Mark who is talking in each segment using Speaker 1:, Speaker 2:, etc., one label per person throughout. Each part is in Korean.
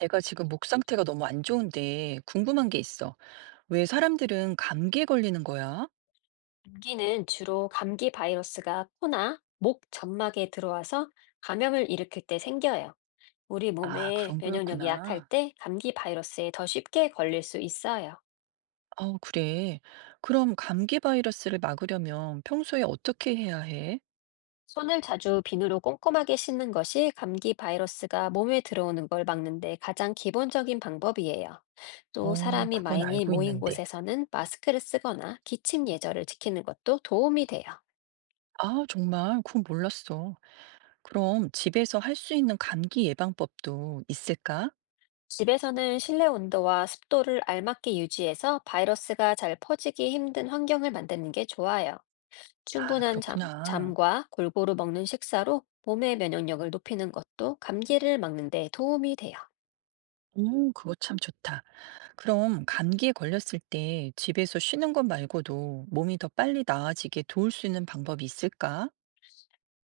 Speaker 1: 내가 지금 목 상태가 너무 안 좋은데 궁금한 게 있어. 왜 사람들은 감기에 걸리는 거야?
Speaker 2: 감기는 주로 감기 바이러스가 코나 목 점막에 들어와서 감염을 일으킬 때 생겨요. 우리
Speaker 1: 아,
Speaker 2: 몸에
Speaker 1: 그런
Speaker 2: 면역력이 약할
Speaker 1: 거였구나.
Speaker 2: 때 감기 바이러스에 더 쉽게 걸릴 수 있어요.
Speaker 1: 아, 그래. 그럼 감기 바이러스를 막으려면 평소에 어떻게 해야 해?
Speaker 2: 손을 자주 비누로 꼼꼼하게 씻는 것이 감기 바이러스가 몸에 들어오는 걸 막는 데 가장 기본적인 방법이에요. 또
Speaker 1: 어,
Speaker 2: 사람이
Speaker 1: 그건
Speaker 2: 많이
Speaker 1: 알고
Speaker 2: 모인
Speaker 1: 있는데.
Speaker 2: 곳에서는 마스크를 쓰거나 기침 예절을 지키는 것도 도움이 돼요.
Speaker 1: 아, 정말 그건 몰랐어. 그럼 집에서 할 수 있는 감기 예방법도 있을까?
Speaker 2: 집에서는 실내 온도와 습도를 알맞게 유지해서 바이러스가 잘 퍼지기 힘든 환경을 만드는 게 좋아요.
Speaker 1: 아,
Speaker 2: 충분한 잠,
Speaker 1: 그렇구나.
Speaker 2: 잠과 골고루 먹는 식사로 몸의 면역력을 높이는 것도 감기를 막는 데 도움이 돼요.
Speaker 1: 오, 그거 참 좋다. 그럼 감기에 걸렸을 때 집에서 쉬는 것 말고도 몸이 더 빨리 나아지게 도울 수 있는 방법이 있을까?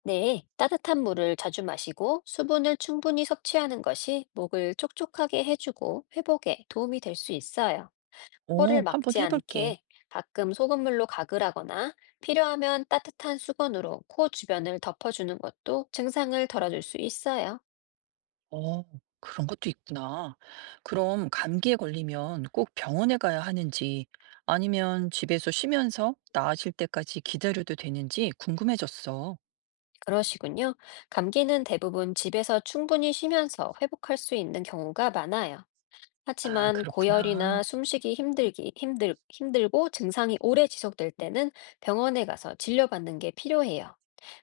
Speaker 2: 네, 따뜻한 물을 자주 마시고 수분을 충분히 섭취하는 것이 목을 촉촉하게 해주고 회복에 도움이 될 수 있어요. 코를
Speaker 1: 어, 한번
Speaker 2: 막지
Speaker 1: 해볼게.
Speaker 2: 않게 가끔 소금물로 가글 하거나 필요하면 따뜻한 수건으로 코 주변을 덮어주는 것도 증상을 덜어줄 수 있어요.
Speaker 1: 어, 그런 것도 있구나. 그럼 감기에 걸리면 꼭 병원에 가야 하는지 아니면 집에서 쉬면서 나아질 때까지 기다려도 되는지 궁금해졌어.
Speaker 2: 그러시군요. 감기는 대부분 집에서 충분히 쉬면서 회복할 수 있는 경우가 많아요.
Speaker 1: 아,
Speaker 2: 하지만
Speaker 1: 그렇구나.
Speaker 2: 고열이나 힘들고 증상이 오래 지속될 때는 병원에 가서 진료받는 게 필요해요.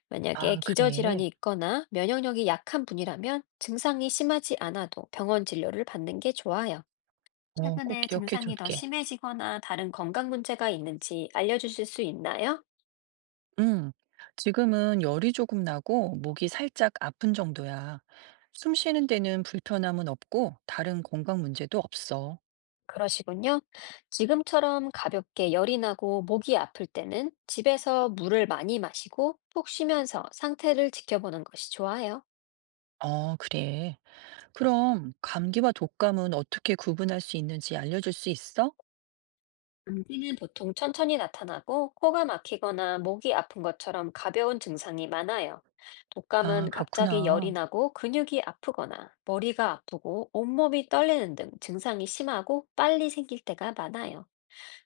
Speaker 2: 만약에
Speaker 1: 아,
Speaker 2: 기저질환이
Speaker 1: 그래.
Speaker 2: 있거나 면역력이 약한 분이라면 증상이 심하지 않아도 병원 진료를 받는 게 좋아요.
Speaker 1: 어, 꼭
Speaker 2: 최근에
Speaker 1: 기억해
Speaker 2: 증상이 더
Speaker 1: 줄게.
Speaker 2: 심해지거나 다른 건강 문제가 있는지 알려주실 수 있나요?
Speaker 1: 응, 지금은 열이 조금 나고 목이 살짝 아픈 정도야. 숨 쉬는 데는 불편함은 없고 다른 건강 문제도 없어.
Speaker 2: 그러시군요. 지금처럼 가볍게 열이 나고 목이 아플 때는 집에서 물을 많이 마시고 푹 쉬면서 상태를 지켜보는 것이 좋아요.
Speaker 1: 어, 그래. 그럼 감기와 독감은 어떻게 구분할 수 있는지 알려줄 수 있어?
Speaker 2: 감기는 보통 천천히 나타나고 코가 막히거나 목이 아픈 것처럼 가벼운 증상이 많아요.
Speaker 1: 아,
Speaker 2: 독감은 갑자기 열이
Speaker 1: 그렇구나.
Speaker 2: 나고 근육이 아프거나 머리가 아프고 온몸이 떨리는 등 증상이 심하고 빨리 생길 때가 많아요.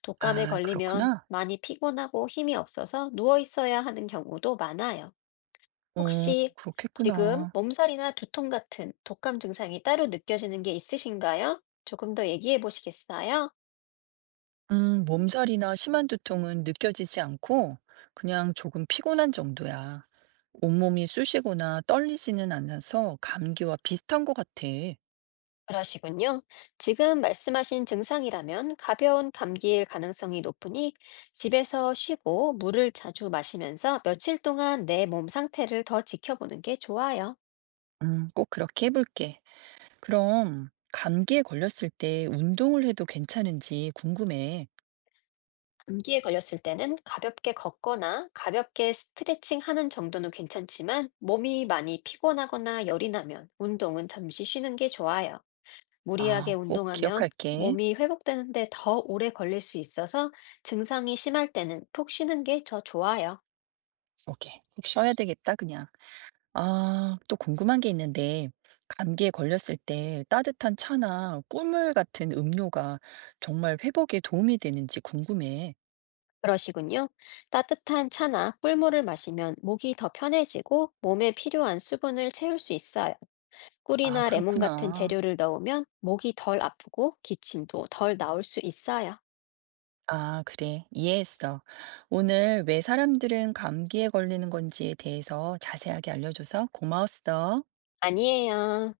Speaker 2: 독감에
Speaker 1: 아,
Speaker 2: 걸리면
Speaker 1: 그렇구나.
Speaker 2: 많이 피곤하고 힘이 없어서 누워 있어야 하는 경우도 많아요.
Speaker 1: 어,
Speaker 2: 혹시 지금
Speaker 1: 그렇겠구나.
Speaker 2: 몸살이나 두통 같은 독감 증상이 따로 느껴지는 게 있으신가요? 조금 더 얘기해 보시겠어요?
Speaker 1: 몸살이나 심한 두통은 느껴지지 않고 그냥 조금 피곤한 정도야. 온몸이 쑤시거나 떨리지는 않아서 감기와 비슷한 것 같아.
Speaker 2: 그러시군요. 지금 말씀하신 증상이라면 가벼운 감기일 가능성이 높으니 집에서 쉬고 물을 자주 마시면서 며칠 동안 내 몸 상태를 더 지켜보는 게 좋아요.
Speaker 1: 꼭 그렇게 해볼게. 그럼 감기에 걸렸을 때 운동을 해도 괜찮은지 궁금해.
Speaker 2: 감기에 걸렸을 때는 가볍게 걷거나 가볍게 스트레칭 하는 정도는 괜찮지만 몸이 많이 피곤하거나 열이 나면 운동은 잠시 쉬는 게 좋아요. 무리하게
Speaker 1: 아, 꼭
Speaker 2: 운동하면
Speaker 1: 기억할게.
Speaker 2: 몸이 회복되는데 더 오래 걸릴 수 있어서 증상이 심할 때는 푹 쉬는 게 더 좋아요.
Speaker 1: 오케이. 꼭 쉬어야 되겠다, 그냥. 아, 또 궁금한 게 있는데, 감기에 걸렸을 때 따뜻한 차나 꿀물 같은 음료가 정말 회복에 도움이 되는지 궁금해.
Speaker 2: 그러시군요. 따뜻한 차나 꿀물을 마시면 목이 더 편해지고 몸에 필요한 수분을 채울 수 있어요.
Speaker 1: 아,
Speaker 2: 꿀이나 레몬 같은
Speaker 1: 그렇구나.
Speaker 2: 재료를 넣으면 목이 덜 아프고 기침도 덜 나올 수 있어요.
Speaker 1: 아, 그래. 이해했어. 오늘 왜 사람들은 감기에 걸리는 건지에 대해서 자세하게 알려줘서 고마웠어.
Speaker 2: 아니에요.